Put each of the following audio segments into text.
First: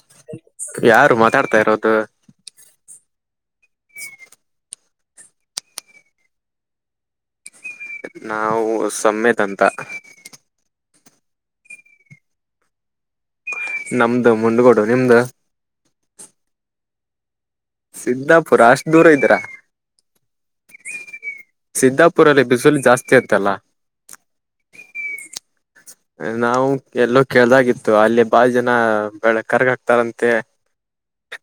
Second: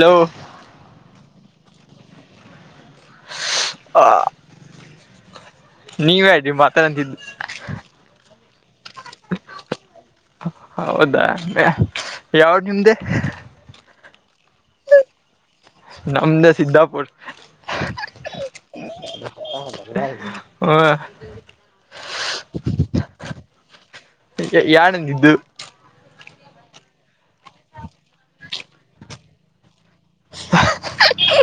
Hello. ಯಾರು ಮಾತಾಡ್ತಾ ಇರೋದು. ಹ. ನೀವ ಹೇಳ್ರಿ ಮಾತದ ಅಂತಿದ್ದು. ನಾವು ಸಮೆತ್ ಅಂತ. ಹೌದಾ ಯಾವ ನಿಮ್ದೆ. ನಮ್ದು ಮುಂಡ್ಗೋಡು ನಿಮ್ದ. ನಮ್ದೇ ಸಿದ್ದಾಪುರ್. ಸಿದ್ದಾಪುರ ಅಷ್ಟ್ ದೂರ ಇದರಾ. [inaudible] ಹಾ. ಸಿದ್ದಾಪುರಲ್ಲಿ ಬಿಸಿಲು ಜಾಸ್ತಿ ಅಂತಲ್ಲ. ಯಾರ್ ಅಂದಿದ್ದು. ನಾವು ಎಲ್ಲೋ ಕೇಳ್ದಾಗಿತ್ತು ಅಲ್ಲಿ ಬಾಳ ಜನ ಬೆಳ ಕರ್ಗ ಹಾಕ್ತಾರಂತೆ. [inaudible] [inaudible] [inaudible]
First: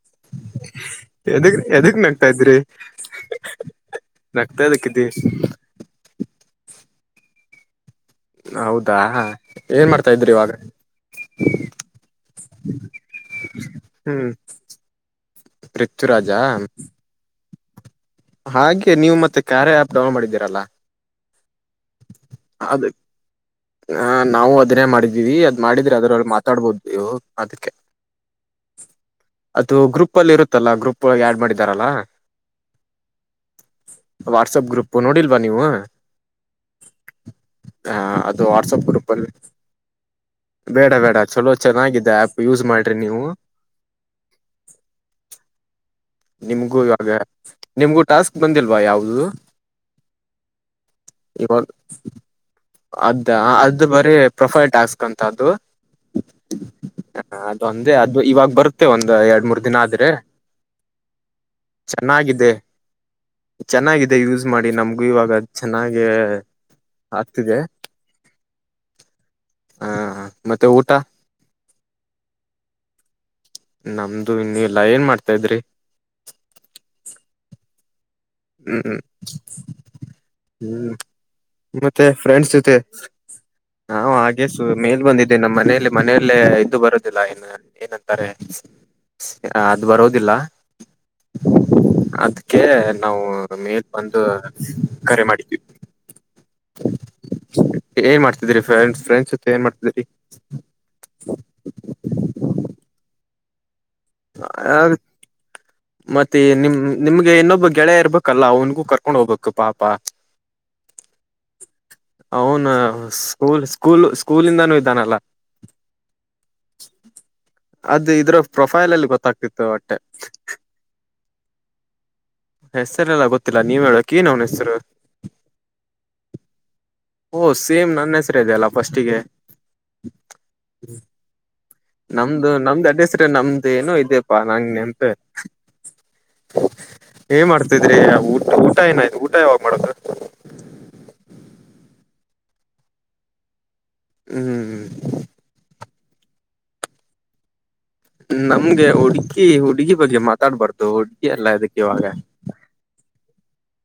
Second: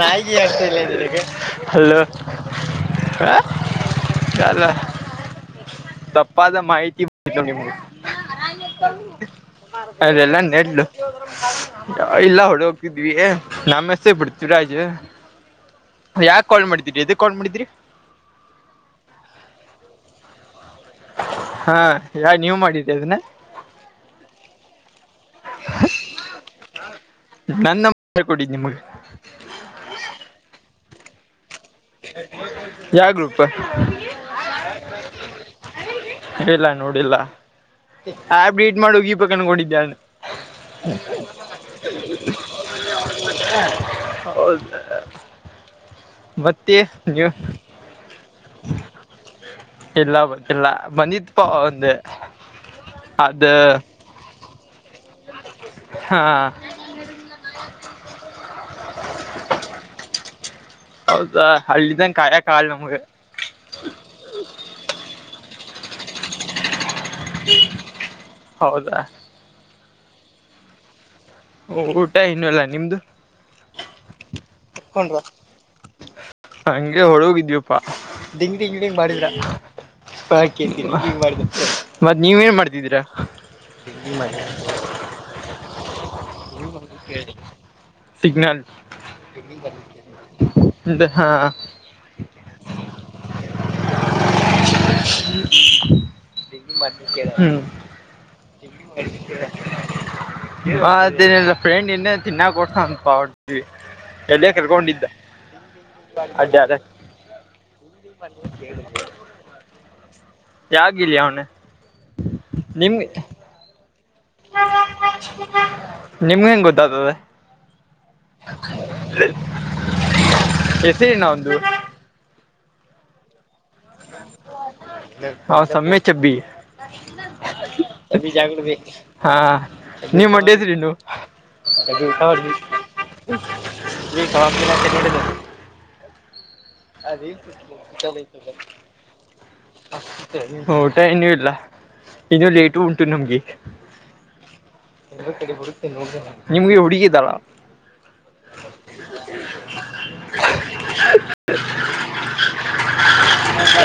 ನಾಯ ಗಿಯ ಅರ್ತಿ ಇಲ್ಲಕ್ಕೆ ಎದಕ್ ಎದಕ್ ಅಲ್ಲೋ. ನಗ್ತಾ ಇದ್ರಿ ನಗ್ತಾ [unintelligible] ಇದಕ್ಕಿದ್ದಿ ತಪ್ಪಾದ ಮಾಹಿತಿ [unintelligible] ನಿಮ್ಗೆ. ಹೌದಾ ಏನ್ ಮಾಡ್ತಾ ಇದ್ರಿ ಅದೆಲ್ಲಾ ಇವಾಗ. ನೆಡ್ಲು ಇಲ್ಲ ಹೊಡೆ ಹೋಗ್ತಿದ್ವಿ ನಮ್ ಹೆಸರು ಪ್ರಿಥ್ವಿರಾಜ್. ಪೃಥ್ವಿರಾಜ್. ಕಾಲ್ ಮಾಡಿದೀರಿ ಎದಕ ಕಾಲ್ ಮಾಡಿದ್ರಿ. ಹಾಗೆ ನೀವು ಮತ್ತೆ ಕಾರ್ಯ ಆ್ಯಪ್ ಡೌನ್ ಮಾಡಿದ್ದೀರಲ್ಲಾ. ಹಾ ಯಾ ನೀವ್ ಮಾಡಿದ್ದೆ ಅದನ್ನ. ಹಾ ನಾವು ಅದನ್ನೇ ಮಾಡಿದ್ದೀವಿ ಅದ್ ಮಾಡಿದ್ರೆ ಅದ್ರಲ್ಲಿ ಮಾತಾಡ್ಬೋದು ನೀವು ಅದಕ್ಕೆ. ನನ್ನ ನಂಬರ್ ಕೊಟ್ಟಿದ್ ನಿಮ್ಗೆ ಅದು ಗ್ರೂಪ್ ಅಲ್ಲಿ ಇರುತ್ತಲ್ಲ ಗ್ರೂಪ್ ಆ್ಯಡ್ ಮಾಡಿದ ದರಲ್ಲ ಯಾವ ಗ್ರೂಪ್ ವಾಟ್ಸಪ್ ಗ್ರೂಪ್ ನೋಡಿಲ್ವಾ ನೀವು. ನೋಡಿಲ್ಲಾ ನೋಡಿಲ್ಲ ಆ ಅದು ಯಪ ವಾಟ್ಸಪ್ ಗ್ರೂಪ ಅಲ್ಲಿ ಬೇಡ ಬೇಡ ಚಲೋ ಚೆನ್ನಾಗಿದೆ ಆ್ಯಪ್ ಯೂಸ್ ಮಾಡ್ರಿ ನೀವು. [inaudible] ಹೌದ. [unintelligible] ನಿಮಗೂ ಟಾಸ್ಕ್ ಬಂದಿಲ್ವಾ ಯಾವುದ್ದುದ್ ಇಲ್ಲ ಗೊತ್ತಿಲ್ಲ ಬಂದಿತ್ಪ ಇವಾಗ್ ಒಂದು ಅದ ಅದು ಬರೀ ಪ್ರೊಫೈಲ್ ಟಾಸ್ಕ್ ಹಾ ಹ ಅದೊಂದೇ ಅದು ಇವಾಗ ಬರುತ್ತೆ ಒಂದ್ ಎರಡ್ ಮೂರ್ ದಿನ ಆದ್ರೆ ಹೌದಾ ಹಳ್ಳಿದಂಗ ಚೆನ್ನಾಗಿದೆ ಕಾಯಕ ಆಲ್ ನಮ್ಗೆ ಚೆನ್ನಾಗಿದೆ ಯೂಸ್ ಮಾಡಿ ನಮ್ಗು ಇವಾಗ ಚೆನ್ನಾಗೇ ಆಗ್ತಿದೆ ಹೌದಾ ಹಾ ಹಾ ಮತ್ತೆ ಊಟ ಓ ಊಟ ಇನ್ನೂ ಇಲ್ಲಾ ನಿಮ್ದು. ನಮ್ದು ಇನ್ನೂ ಇಲ್ಲಾ ಏನ್ ಕೊಂಡ್ರ ಮಾಡ್ತಾ ಇದ್ರಿ. ಹಂಗೆ ಹೊಳೋಗಿದ್ಯಪ್ಪಾ ಡಿಂಗ್ ಡಿಂಗ್ ಹ್ಮ್ ಮಾಡಿದ್ರಾ ಹಾ ಕೇಳ್ತೀ ಹ್ಮ್ ಮಾಡ್ ಮತ್ತೆ ಮತ್ತ್ ನೀವ್ ಫ್ರೆಂಡ್ಸ್ ಏನ್ ಜೊತೆ ಮಾಡ್ತಿದೀರಾ. ಮೇಲೆ ಬಂದಿದ್ದೇ ನಮ್ಮ್ ಮನೆಯಲ್ಲಿ ಮನೆಯಲ್ಲೇ ಇದ್ದು ಬರೋದಿಲ್ಲ ಇನ್ ಏನಂತಾರೆ. ಸಿಗ್ನಲ್ ಅದು ಬರೋದಿಲ್ಲ ಹಾ ಅದಕ್ಕೆ ಹ್ಮ್ ಮೇಲ್ ಬಂದು ಕರೆ ಮಾಡಿದೀವಿ ಮತ್ತೆ ಹ್ಮ್ ಏನ್ ಮಾಡ್ತಿದ್ರಿ ಡಿಂಗ್ ಡಿಂಗ್ ಫ್ರೆಂಡ್ಸ್ ಫ್ರೆಂಡ್ಸ್ ಜೊತೆ ಮಾಡಿದ್ರ ಏನ್ ಮಾಡ್ತಿದ್ರಿ. ಅದೇನಿಲ್ಲ [unintelligible] ಹ್ ಕರ್ಕೊಂಡಿದ್ದ ಮತ್ತೆ ಅಡ್ಡಾಡ ನಿಮ್ ನಿಮಗೆ ಇನ್ನೊಬ್ಬ ಗೆಳೆಯ ಇರ್ಬೇಕಲ್ಲ ಅವನ್ಗೂ ಕರ್ಕೊಂಡ್ ಹೋಗ್ಬೇಕು ಪಾಪ. ಯಾಗಿಲ್ಲ ಅವನು ಅವನ ನಿಮ್ ಸ್ಕೂಲ್ ಸ್ಕೂಲ್ ಸ್ ಕೂಲ್ ಇದನಲ್ಲ ನಿಮ್ಗೆ ಹೆಂಗ್ ಗೊತ್ತಾಗ್ತದೆ ಅದ್ ಇದ್ರ್ ಪ್ರೊಫೈಲ್ ಅಲ್ಲಿ ಗೊತ್ತಾಗ್ತಿತ್ತು ಒಟ್ಟ್ ಜೀರ್ಣ ಒಂದ್ ಹೆಸರೆಲ್ಲ ಗೊತ್ತಿಲ್ಲ ನೀವ್ ಹೇಳಕ್ ಏನ್ ಅವ್ನ ಹೆಸರು. ಹ ಸಮ್ಯ ಚಬಿ ಓ ಸೇಮ್ ನನ್ನ ಹೆಸರು ಇದೆಯಲ್ಲ [unintelligible] ಫಸ್ಟಿಗೆ ಹಾ ನೀವ್ ಮಡ್ಯದಿರೇನು. ನಮ್ದು ನಮ್ದ್ ಅಡ್ರೆಸ್ ನಮ್ದು ಏನೋ ಇದ್ಯಪ್ಪಾ ನಂಗ್ ನೆನಪೆ ಇಲ್ ಏನ್ ಮಾಡ್ತಿದ್ರಿ ಊಟ ಊಟ ಏನಾಯ್ತು ಊಟ ಯಾವಾಗ ಮಾಡದ್ ಊಟ ಇನ್ನೂ ಇಲ್ಲ ಇನ್ನೂ ಲೇಟು ಉಂಟು ನಮಗೆ. ಹ್ಮ್ ಹ್ಮ್ ಕಡೆ ಬರುತ್ತೋಡ ನಿಮ್ಗೆ ಹುಡುಗಿ ಇದ್ದಾಳ. ನಮ್ಗೆ ಹುಡುಗಿ ಹುಡುಗಿ ಬಗ್ಗೆ ಮಾತಾಡಬಾರದು ಹುಡುಗಿ ಅಲ್ಲ ಇದಕ್ಕೆ ಇವಾಗ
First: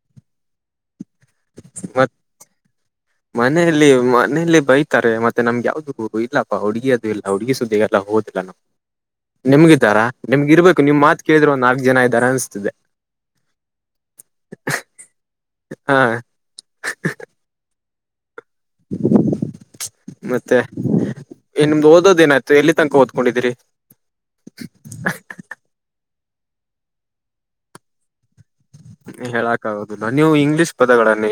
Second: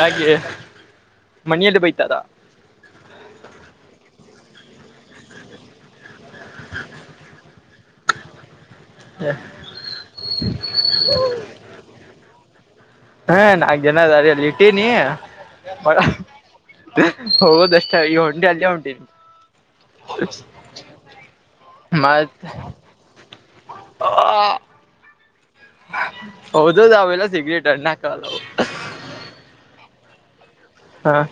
ಯಾಕೆ ಮನೆಯಲ್ಲಿ ಮತ್ ಬೈತಾರ. ಮನೆಯಲ್ಲಿ ಮನೇಲಿ ಬೈತಾರೆ ಮತ್ತೆ ನಮ್ಗೆ ಯಾವ್ದ್ ಇಲ್ಲಾಪ್ಪ ಹುಡುಗಿ ಅದು ಇಲ್ಲ ಹುಡುಗಿ ಸುದ್ದಿಗೆಲ್ಲ ಹೋಗೋದಿಲ್ಲ ನಾವು. ನಿಮಗೆ ಇದ್ದಾರಾ ನಿಮಗ್ ಇರಬೇಕು ನಿಮ್ ಮಾತು ಕೇಳಿದ್ರೆ ಒಂದು ನಾಲ್ಕು ಜನ ಇದ್ದಾರೆ ಅನಿಸ್ತಿದೆ. ಹ್ಮ್ ನಾಕ್ ಜನ ಅದರಲ್ಲಿ ಇಟ್ಟೀನಿ. ಹಾ ಹೌದಷ್ಟ್ ಈ ಹೊಂಟಿ ಅಲ್ಲಿ ಉಂಟೆ ಮತ್ತೆ ನಿಮ್ದ್ ಓದೋದು ಏನಾಯ್ತು ಎಲ್ಲಿ ತನಕ ಓದ್ಕೊಂಡಿದೀರಿ. ಆ ಓದೆದಲ್ಲ ಅವೆಲ್ಲ ಸಿಗ್ರೇಟರ್ ನಕಾಲ್ ಹೇಳಕಾಗುವುದಿಲ್ಲ ನೀವು ಇಂಗ್ಲೀಷ್ ಹ ಪದಗಳು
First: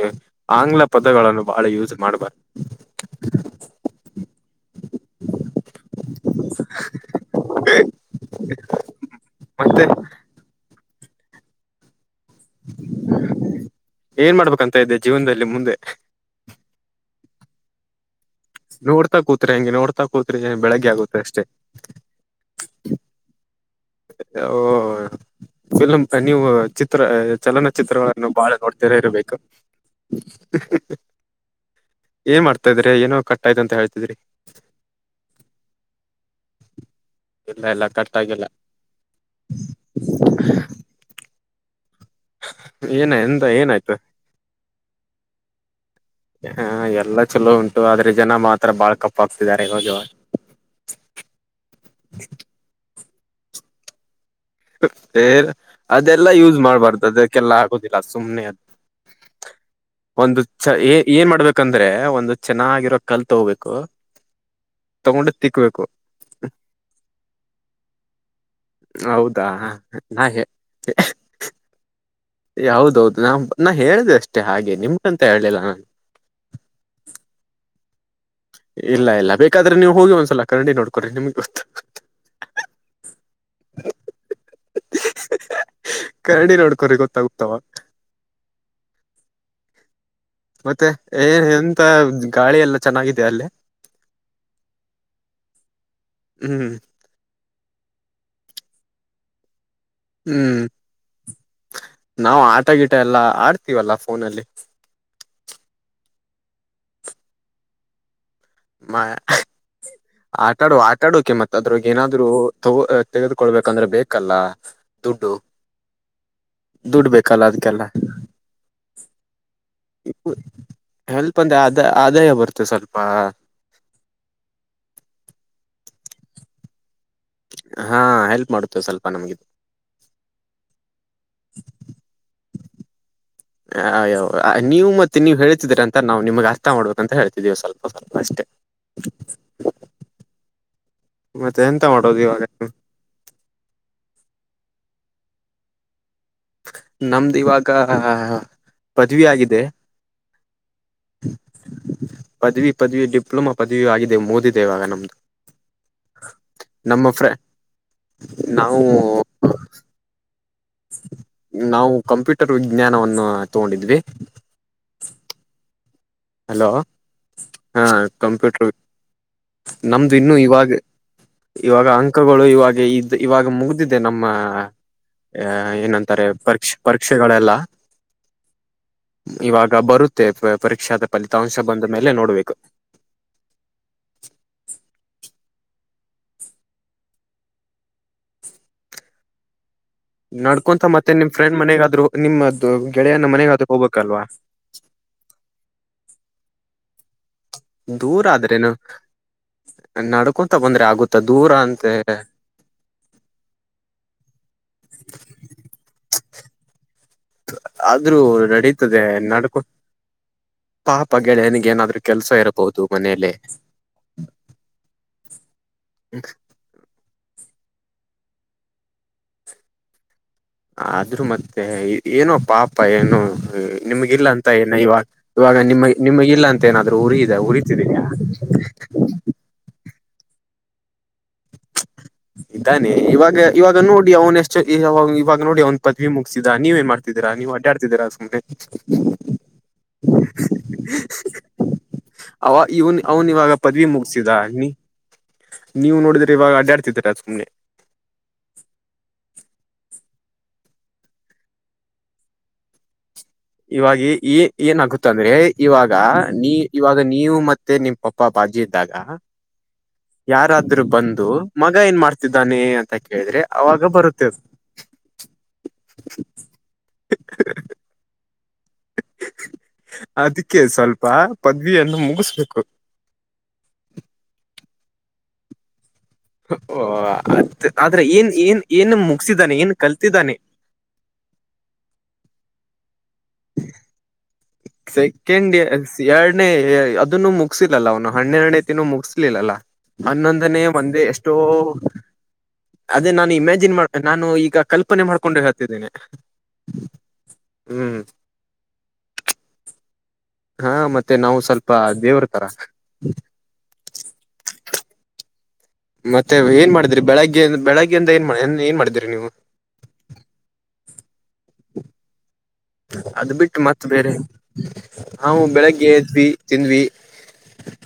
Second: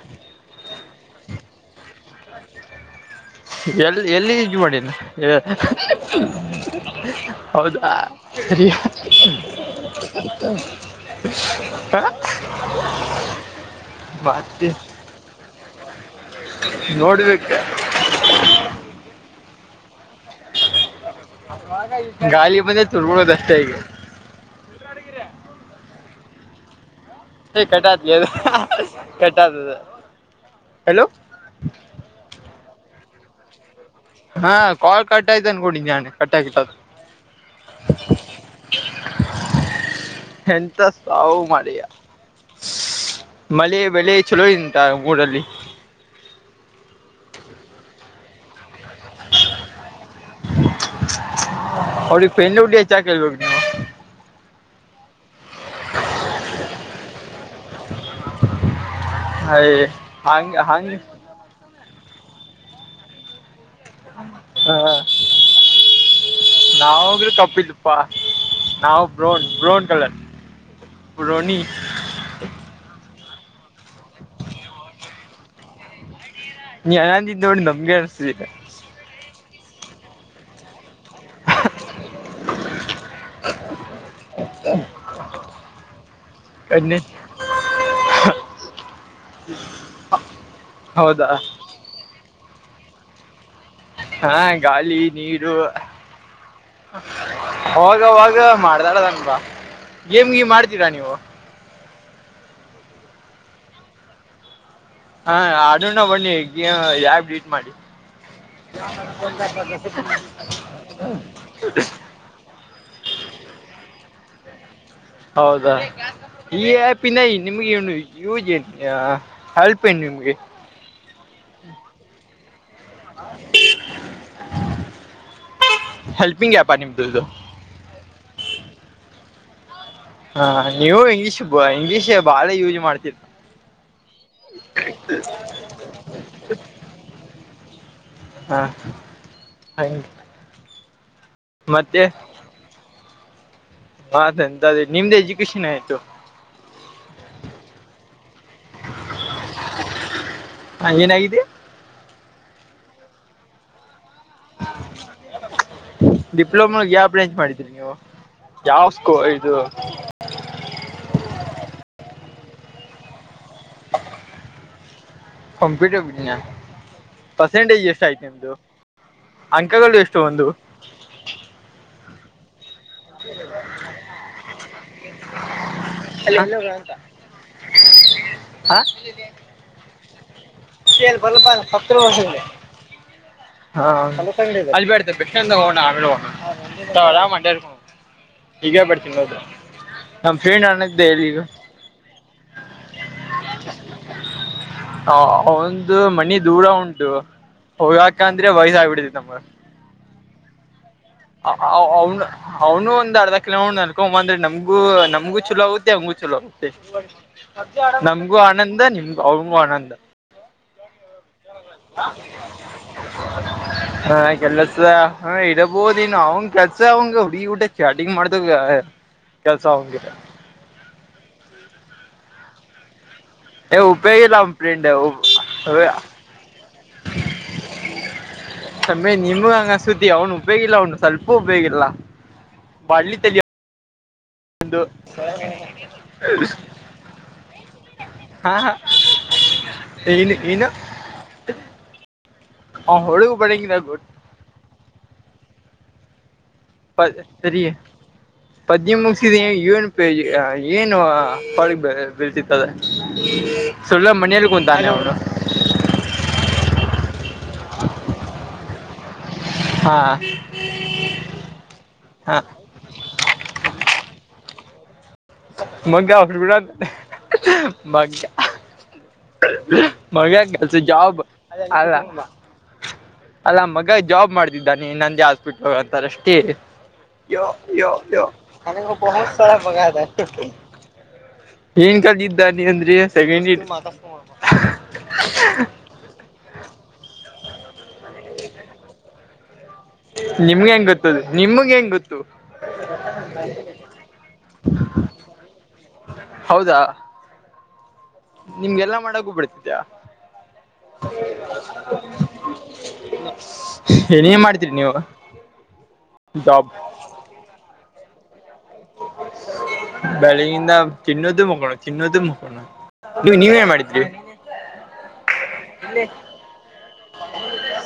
ಆಂಗ್ಲ ಪದಗಳನ್ನು ಬಾಳ ಯೂಸ್ ಮಾಡಬಾರದು. ಎಲ್ಲಿ ಎಲ್ಲಿ ಯೂಸ್ ಮಾಡಿನಿ ಹೌದಾ. ರಿ ಮತ್ತೆ ಹ ಏನ್ ಮತ್ತೆ ಮಾಡ್ಬೇಕಂತ ಇದ್ದಿ ಜೀವನದಲ್ಲಿ ಮುಂದೆ. ನೋಡಿಬೇಕೆ. ನೋಡ್ತಾ ಕೂತ್ರ್ ಹೆಂಗೆ ನೋಡ್ತಾ ಕೂತ್ರ್ನೆ ಬೆಳಗ್ಗೆ ಆಗುತ್ತೆ ಅಷ್ಟೇ. ಗಾಳೀ ಬಂದೖತ್ ತುರ್ಬಡದ್ ಅಷ್ಟೆ ಈಗ. ಓ [unintelligible] ಚಿತ್ರ ಏ ಕಟ್ಟಾತ್ಲಿ ಅದು ಚಲನಚಿತ್ರಗಳನ್ನು ಬಾಳ ನೋಡ್ತಿರ ಇರಬೇಕು. ಕಟ್ಟಾತದ ಹಲೋ ಏನ್ ಮಾಡ್ತ ಇದ್ರ ಏನೊ ಕಟ್ಟಾಯ್ತ ಅಂತ ಹೇಳ್ತಿದ್ರಿ. ಹಾ ಕಾಲ್ ಕಟ್ಟಾಯ್ತ ಅನ್ಕೊಂಡಿ ನಾನೆ ಕಟ್ಟ ಆಗಿತ್ತದು. ಇಲ್ಲ ಇಲ್ಲ ಕಟ್ಟ್ ಆಗಿಲ್ಲ. ಎಂತ ಸಾವು ಮಾರಾಯಾ. ಏನ ಎಂತ ಮಳೆ ಏನಾಯ್ತು ಬೆಳೆ ಚಲೋ ಇಂತ ಊರಲ್ಲಿ. ಹಾ ಎಲ್ಲ ಚಲೋ ಉಂಟು ಆದ್ರೆ ಜನ ಮಾತ್ರ ಬಾಳ್ ಕಪ್ಪಾಕ್ತಿದ್ದಾರೆ ಈವಾಗಿವಾಗ. ಅವ್ರಿಗೆ ಪೆನ್ [unintelligible] ಹೆಚ್ಚಾಕೇಳ್ಬೇಕ ಏ ಅದೆಲ್ಲ ಯೂಸ್ ಮಾಡ್ಬಾರ್ದು ಅದಕ್ಕೆಲ್ಲ ಆಗೋದಿಲ್ಲ ಸುಮ್ನೆ ಅದು. ಅಯ್ ಒಂದು ಹಂಗ ಚ ಹಂಗ ಏ ಏನ್ ಮಾಡ್ಬೇಕು ಯಕಂದ್ರೆ ಒಂದು ಚೆನ್ನಾಗಿರೋ ಕಲ್ ತಗೋಬೇಕು ತಗೊಂಡು ತಿಕ್ಬೇಕು. ನಾವೋಗ್ರ ಕಪ್ಪಿಲ್ಪಾ ನಾವು ಬ್ರೋನ್. ಹ ಹ ಬ್ರೌನಿ. ಯಾ ಹೌದೌದು ನಾ ನಾ ಹೇಳ್ದೆ ಅಷ್ಟೇ ಹಾಗೆ ನಿಮ್ಗಂತ ಹೇಳಲಿಲ್ಲ ನಾನು. ನಿ [unintelligible] ನೋಡಿ ನಮ್ಗೆ ಅನ್ಸದಿಲ್ಲ. ಇಲ್ಲ ಇಲ್ಲ ಬೇಕಾದ್ರೆ ನೀವು ಹೋಗಿ ಒಂದ್ಸಲ ಕನ್ನಡಿ ನೋಡ್ [unintelligible] ಕನ್ನಡಿ ನೋಡ್ಕೋರಿ ಗೊತ್ತಾಗುತ್ತಾವಾಗ. ಹ [inaudible] ಮತ್ತೆ ಏನ್ ಎಂತ ಗಾಳಿ ಎಲ್ಲ ಚೆನ್ನಾಗಿದ್ಯಾ ಅಲ್ಲಿ. ಹಾ ಗಾಳಿ ನೀರು. ಹ್ಮ್ ಅವಾಗವಾಗ ಮಾಡ್ದಾಳದನ್ ಬಾ ಗೇಮ್ಗೀಗ್ ಹ್ಮ್ ಆಡ್ತೀರಾ ನೀವು. ನಾವು ಆಟಗಿಟ ಎಲ್ಲ ಆಡ್ತೀವಲ್ಲ ಫೋನಲ್ಲಿ. ಹಾ ಅಡೋಣ ಬನ್ನಿ ಯಾರ್ ಬೀಟ್ ಮಾಡಿ. ಮಾ ಆಟಾಡುವ ಆಟಾಡೋಕೆ ಮತ್ತ್ ಅದ್ರಗ್ ಏನಾದ್ ದ್ರೂ ತಗೋ ತೆಗೆದುಕೊಳ್ಬೇಕಂದ್ರೆ ಬೇಕಲ್ಲ. ದುಡ್ಡು ಹೌದಾ ಈ ದುಡ್ಡು ಆಪ್ನ ಬೇಕಲ್ಲ ನಿಮ್ಗೆ ಅದಕ್ಕೆಲ್ಲ ನು ಯೂಜ ಹೆಲ್ಪ್ ನ್ ನಿಮ್ಗೆ. ಹೆಲ್ಪ್ ಅಂದ್ರೆ ಅ ಆದಾಯ ಬರುತ್ತೆ ಸ್ವಲ್ಪ. ಹೆಲ್ಪಿಂಗ್ ಆಪ ನಿಮದುರ್ದು. ಹಾ ಹೆಲ್ಪ್ ಮಾಡುತ್ತೆ ಸ್ವಲ್ಪ ನಮಗೆ. ಹಾ ನೀವು ಇಂಗ್ಲೀಷ್ ಇಂಗ್ಲೀಷ್ ಬಾಳ ಯೂಸ್ ಮಾಡ್ತಿರಿ. ಅಯ್ಯೋ ನೀವು ಮತ್ತೆ ನೀವು ಹೇಳ್ತಿದ್ರ ಅಂತ ನಾವು ನಿಮ್ಗ್ ಅರ್ಥ ಮಾಡ್ಬೇಕ ಅಂತ ಹೇಳ್ತಿದೀವಿ ಸ್ವಲ್ಪ ಸ್ವಲ್ಪ. ಅಷ್ಟೇ ಹಾ ಹಾಗ ಮತ್ತೆ ಎಂತ ಮಾಡೋದು ಇವಾಗ. ಅದಂತ ನಿಮ್ದ್ ಎಜುಕೇಶನ್ ಏನಾಯ್ತು. ನಮ್ದು ಇವಾಗ ಪದ್ವಿ ಆಗಿದೆ. ಹಾ ಏನಾಗಿದೆ? ಪದ್ವಿ ಪದ್ವಿ ಡಿಪ್ಲೊಮಾ ಪದ್ವಿಯೂ ಆಗಿದೆ ಮೋದಿದೆೇವಾಗ ನಮ್ದು. ಡಿಪ್ಲೊಮಾಗ್ ಯಾವ ನಮ್ಮ ಫ್ರ ಬ್ರೆಂಜ್ ಮಾಡಿದ್ರಿ ನೀವು ನಾವು ಯಾವ್ ಸ್ಕೂ ಇದು. ನಾವು ಕಂಪ್ಯೂಟರ್ ವಿಜ್ಞಾನವನ್ನು ತಗೊಂಡಿದ್ವಿ ಕಂಪ್ಯೂಟರ್ ವಿಜ್ಞಾನ ಹಲೋ ಹಾ ಪರ್ಸೆಂಟೇಜ್ ಎಷ್ಟು ಆಯ್ತು ನಿಮ್ದು ಕಂಪ್ಯೂಟರ್ ವಿಜ್ಞಾನ ಅಂಕಗಳು ನಮ್ದು ಎಷ್ಟು ಇನ್ನುೂ ಒಂದು ಇವಾಗ ಇವಾಗ ಅಂಕಗಳು ಇವಾಗ ಇದ ಇವಾಗ ಮುಗಿದಿದೆ ನಮ್ಮ ಅ ಏನಂತಾರೆ ಪರೀಕ್ಷೆ ಪರೀಕ್ಷೆಗಳೆಲ್ಲ ಇವಾಗ ಬರುತ್ತೆ ಪರೀಕ್ಷಾದ ಫಲಿತಾಂಶ ಬಂದ ಮೇಲೆ ನೋಡ್ಬೇಕು ಹಾ ಅಡ್ [unintelligible] ಆರಾಮ ಅಡಾಡ ಹೀಗ ಬರ್ತೀನಿ [unintelligible] ನಡ್ಕೊಂತ ಅನ್ನದ್ದೆ ಮತ್ತೆ ನಿಮ್ ಎಲ್ಲಿಗ ಫ್ರೆಂಡ್ ಮನೆಗಾದ್ರು ನಿಮ್ಮ ಗೆಳೆಯನ ಮನೆಗಾದ್ರೂ ಹೋಗ್ಬೇಕಲ್ವಾ ಒಂದು ಮನಿ ದೂರ ಉಂಟು ಹೋಗಾಕ ಅಂದ್ರೆ ವಯಸ್ಸ ಆಗ್ಬಿಡ್ತಿತಿ ತಮ ನಡ್ಕೊತಾ ಬಂದ್ರೆ ಆಗುತ್ತೆ [unintelligible] ಅವ್ನು ಒಂದ್ ಅರ್ಧ ಕಿಲೋಮೀಟರ್ ನಡಕೋಡ ಬಂದ್ರೆ ನಮಗೂ ನಮ್ಗೂ ಛಲೋ ಆಗುತ್ತೆ ಅವಂಗೂ ಚಲೋ ಆಗುತ್ತೆ ಆದ್ರೂ ನಮ್ಗು ಆನಂದ ನಡೀತದೆ ನಿಮಗು ಅವಿಗೂ ನಡ್ಕೊ ಆನಂದ ಪಾಪ ಗೆಳೆಯನಿಗೆ ಏನಾದ್ರೂ ಕೆಲಸ ಇರಬಹುದು ಮನೇಲ್ಲಿ ಹ ಕೆಲಸ ಆ ಇರಬೋದನ್ನೊ ಅವನ್ ಕೆಲ್ಸ ಸ ಅವಂಗ ಹುಡುಗಿ ಹುಟೇತಿ ಚಾಟಿಂಗ್ ಮಾಡ್ದಾಗ ಕೆಲ್ಸ ಅವಂಗ ಆದ್ರರು ಮತ್ತೆ ಏನೋ ಪಾಪ ಏನು ಏ ಉಪಯೋಗ ನಿಮಗಿಲ್ಲಾ ಇಲ್ಲ ಅಂತ ಅವನ್ ಏನ ಫ್ರೆಂಡ್ ಇವಾಗ ಇವಾಗ ನಿಮ್ಮ ಒಮ್ಮೆ ನಿಮಗಲ್ಲಾಂತ ಏನಾದ್ರೂ ಉರಿದೆ ಉರಿತಿದೀಯಾ ಸಮಮ್ಮಯೆ ನಿಮೂ ಹಂಗ ಸುದ್ದಿ ಅವ್ನು ಉಪೇಗಿಲ್ಲ ಅವನು ಸ್ವಲ್ಪ ಉಪೇಗಿಲ್ಲ ಇದಾನೆ ಇವಾಗ ಇವಾಗ ನೋಡಿ ಅವನ ಎಷ್ಟ ಒಂದು [unintelligible] ಇವಾಗ ನೋಡಿ ಒಂದ್ ಪದವಿ ಮುಗತಿದಾ ನೀವ ಏನ್ ಮಾಡ್ತಿದೀರಾ ನೀವು ಅಡ್ಡಾಡ್ತಿದ್ದೀರಾ ಸುಮ್ನೆ ನೀನು ಅವ ಇವನ್ ಅವ್ನು ಇವಾಗ ಪದವಿ ಮುಗಸಿದ ನೀ ನೀವು ನೋಡಿದ್ರೆ ಇವಾಗ ಅಡ್ಡಾಡ್ತ ಸರಿ ಪದವಿ ಮುಗಸಿದ ಏನು ಏನು [unintelligible] ಅದ ಇವಾಗ ಸುಳ್ಳ ಈ ಮನಲಿ ಕುಂತೆ ಏನಾಗುತ್ತ ಅವರು ಅಂದ್ರೆ ಇವಾಗ ನೀ ಇವಾಗ ನೀವು ಮತ್ತೆ ನಿಮ್ ಪಪ್ಪ ಬಾಜು ಇದ್ದಾಗ ಹಾ ಯಾರಾದ್ರೂ ಬಂದು ಮಗ ಏನ್ ಹಾ ಮಾಡ್ತಿದ್ದಾನೆ ಅ ಅಂತ ಕೇಳಿದ್ರೆ ಅವಾಗ ಬರುತ್ತೇದ ಮಗ ಗ ಫಡ ಮಾಗ ಮಗ ಅದಕ್ಕೆ ಕೆಲಸ ಸ್ವಲ್ಪ ಜಾಬ ಅಲ್ಲ. ಪದವಿಯನ್ನು ಮುಗಿಸ್ಬೇಕು ಅಲ್ಲ ಮಗ ಜಾಬ್ ಮಾಡ್ತಿದ್ದಾನೆ ನಂದೇ ಹಾಸ್ಪಿಟ್ಲ್ ಅಂತಾರೆಷ್ಟ. ಯೋ ಯೋ ಆದ್ರೆ ಯೋ ಏನ್ ಏನ್ ಏನ್ ಬಹತ್ ಮುಗಸಿದಾನೆ ಸಾರಾ ಏನ್ ಬಗಾತ. ಕಲ್ತಿದ್ದಾನೆ ಏನ್ ಕಲ್ ಇದಿದ್ದಾನ ಅಂದ್ರೆ [unintelligible] ಸೆಕೆಂಡ್ ಎರಡನೇ ಅದನ್ನು ಮುಕ್. ಮುಗಿಯಲಿಲ್ಲ ಅವನು ಹನ್ನೆರಡನೇ ತಿನ್ ಮುಗಸಲಿಲ್ಲ ಹನ್ನೊಂದನೇ ನಿಮ್ಗೆ ಹೆಂಗ್ ಒಂದೇ ಗೊತ್ತದು ಎಷ್ಟೋ. ನಿಮ್ಗೆ ಹೆಂಗ್ ಗೊತ್ತು ಅದೇ ನಾನು ಇಮ್ಯಾಜಿನ್ ಮಾಡ ನಾನು ಈಗ ಕಲ್ಪನೆ ಮಾಡ್ಕೊಂಡು ಹೇಳ್ತಿದ್ದೇನೆ. ಹೌದಾ ಹ್ಮ್ ನಿಮ್ಗೆಲ್ಲಾ ಮಾಡಕೂ ಬಿಡ್ತಿದ್ಯಾ. ಹಾ ಮತ್ತೆ ನಾವು ಸ್ವಲ್ಪ ದೇವ್ರ ತರ. ಏನೇನ್ ಮಾಡ್ತೀರಿ ನೀವು. ಮತ್ತೆ ಜಾಬ್ ಏನ್ ಮಾಡಿದ್ರರಿ ಬೆಳಗ್ಗೆ ಬೆಳಗ್ಗೆಯಿಂದ ಏನ್ ಮಾಡ ಏನ್ ಮಾಡಿದೀರಿ ನೀವು. ಬೆಳಿಗಿಂದ ತಿನ್ನೋದು ಮುಕೋಣ ತಿನ್ನೋದು ಮುಕೋಳೋದು ಅದ್ ಬಿಟ್ಟು ಮತ್ತ್ ಬೇರೆ ನಾವು ಬೆಳಗ್ಗೆ ಏದ್ವಿ ತಿಂದ್ವಿ.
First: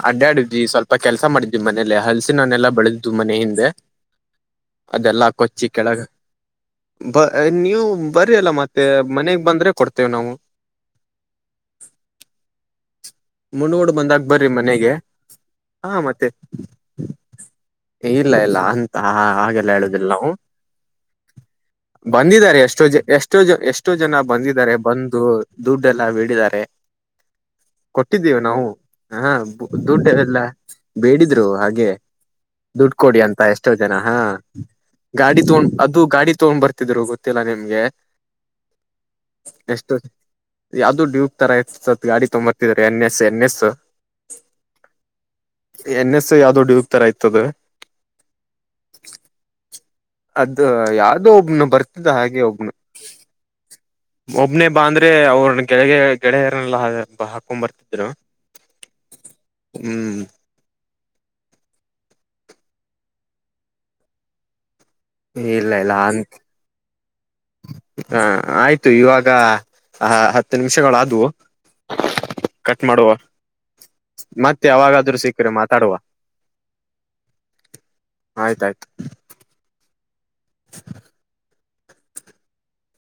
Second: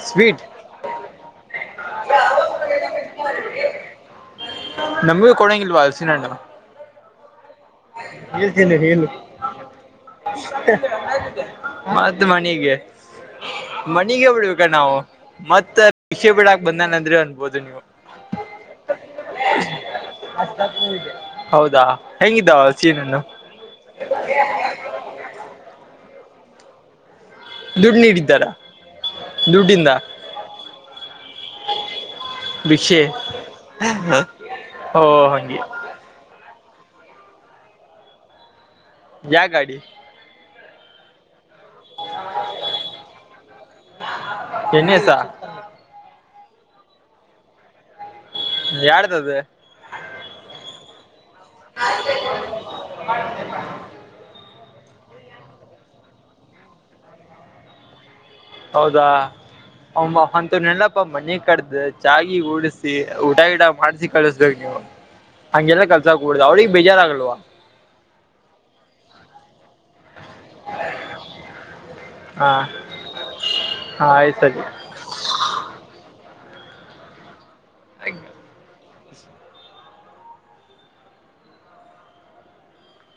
ಸ್ವೀಟ್ ಅಡ್ಡಾಡಿದ್ವಿ ಸ್ವಲ್ಪ ಕೆಲ್ಸ ಮಾಡಿದ್ವಿ ಮನೇಲೆ ಹಲಸಿನ ಹಣ್ಣನೆೆಲ್ಲಾ ಬೆಳೆದಿತ್ತು ಮನೆ ಹಿಂದೆ. ಅದೆಲ್ಲಾ ನಮಗೂ ಕೊಚ್ಚಿ ಕೊಡಂಗಿಲ್ವಾ ಕೆಳಗ ಹಲ್ಸಿನಣ್ಣು ಬ ನೀವು ಬರಿ ಅಲ್ಲ ಮತ್ತೆ ಮನೆಗ್ ಬಂದ್ರೆ ಕೊಡ್ತೇವೆ ನಾವು. [unintelligible] ಮತ್ತ ಮನಿಗೆ. [inaudible] ಮುಣೋಡ್ ಬಂದಾಗ ಮನಿಗೆ ಬರ್ರಿ ಬಿಡ್ಬೇಕ ಮನೆಗೆ ನಾವು ಮತ್ತ ಹಾ ಮತ್ತೆ ಭಿಕ್ಷೆ ಬಿಡಾಕ್ ಬಂದಾನಂದ್ರೆ ಅನ್ಬೋದು ನೀವು ಇಲ್ಲ ಇಲ್ಲ ಅಂತ ಹಾಗೆಲ್ಲ ಹೇಳುದಿಲ್ಲ ನಾವು ಹೌದಾ ಬಂದಿದ [unintelligible] ಹೆಂಗಿದ್ದಾವ ಎಷ್ಟೋ ಜ ಹಲ್ಸಿನಣ್ಣು ಎಷ್ಟೋ ಜ ಎಷ್ಟೋ ಜನ ಬಂದಿದ್ದಾರೆ ಬಂದು ದುಡ್ಡೆ ಎಲ್ಲ [unintelligible] ದ್ದಾರೆ. ದುಡ್ಡು ಕೊಟ್ಟಿದ್ದೀವಿ ನೀಡಿದ್ದಾರ ನಾವು ಹ ದುಡ್ಡಿಂದ ದುಡ್ಡು ಎಲ್ಲ ಬೇಡಿದ್ರು ಹಾಗೆ ದುಡ್ ಭಿಕ್ಷೆ ಕೊಡಿ ಅಂತ ಎಷ್ಟೋ ಜನ ಹಾ ಓ ಗಾಡಿ ಹಂಗೆ ತೊಂಡ ಅದು ಗಾಡಿ ತೊಂಬ್ ಬರ್ತಿದ್ರು ಗೊತ್ತಿಲ್ಲ ನಿಮ್ಗೆ ಯಾ ಗಾಡಿ ಎಷ್ಟು ಯಾವ್ದದು ಡ್ಯ [unintelligible] ತರ ಇತ. ಗಾಡಿ ತೊಂಬರ್ತಿದಿದ್ದಾರೆ N S N S. N S ಆ ಎನ್ ಎಸ್ ಯಾವ್ದೋ ಡ್ಯೂಕ್ ತರ ಇತ್ತದ. ಯಾರ್ದದ? ಅದ ಯಾವ್ದೋ ಒಬ್ನು ಬರ್ತಿದ್ದ ಹಾಗೆ ಒಬ್ನು [unintelligible] [unintelligible] ಒಬ್ನೇ ಬಾ ಅಂದ್ರೆ ಅವ್ರ ಗೆಳಗೆ ಗೆಳೆಯರನ್ನಲ್ಲ ಹಾಕೊಂಡು ಬರ್ತಿದ್ರು. ಹೌದಾ ಹ್ಮ್ [unintelligible] ನೆನಪಾ ಮನೆ ಕರ್ದ್ ಚಾ ಗಿ ಉಡಸಿ ಊಟ ಗಿಟ ಮಾಡ್ಸಿ ಕಳಿಸ್ಬೇಕೇು ನೀವು. ಹಂಗೆಲ್ಲಾ ಕಲ್ಸಕುಡುದು ಅವ್ರಿಗೆ ಬೇಜಾರ್ಗಲ್ವಾ. ಹ ಆಯ್ತು ಇವಾಗ ಆ ಹತ್ ಹತ್ತು ನಿಮಿಷಗಳಾದವು ಹಾ ಕಟ್ ಮಾಡುವ ಹಾ ಆಯ್ತ್ ಮತ್ತೆ ಸರಿ ಯಾವಾಗಾದ್ರೂ ಸಿ [unintelligible] ಮಾತಾಡುವ ಆಯ್ತಾಯ್ತು [unintelligible] [unintelligible]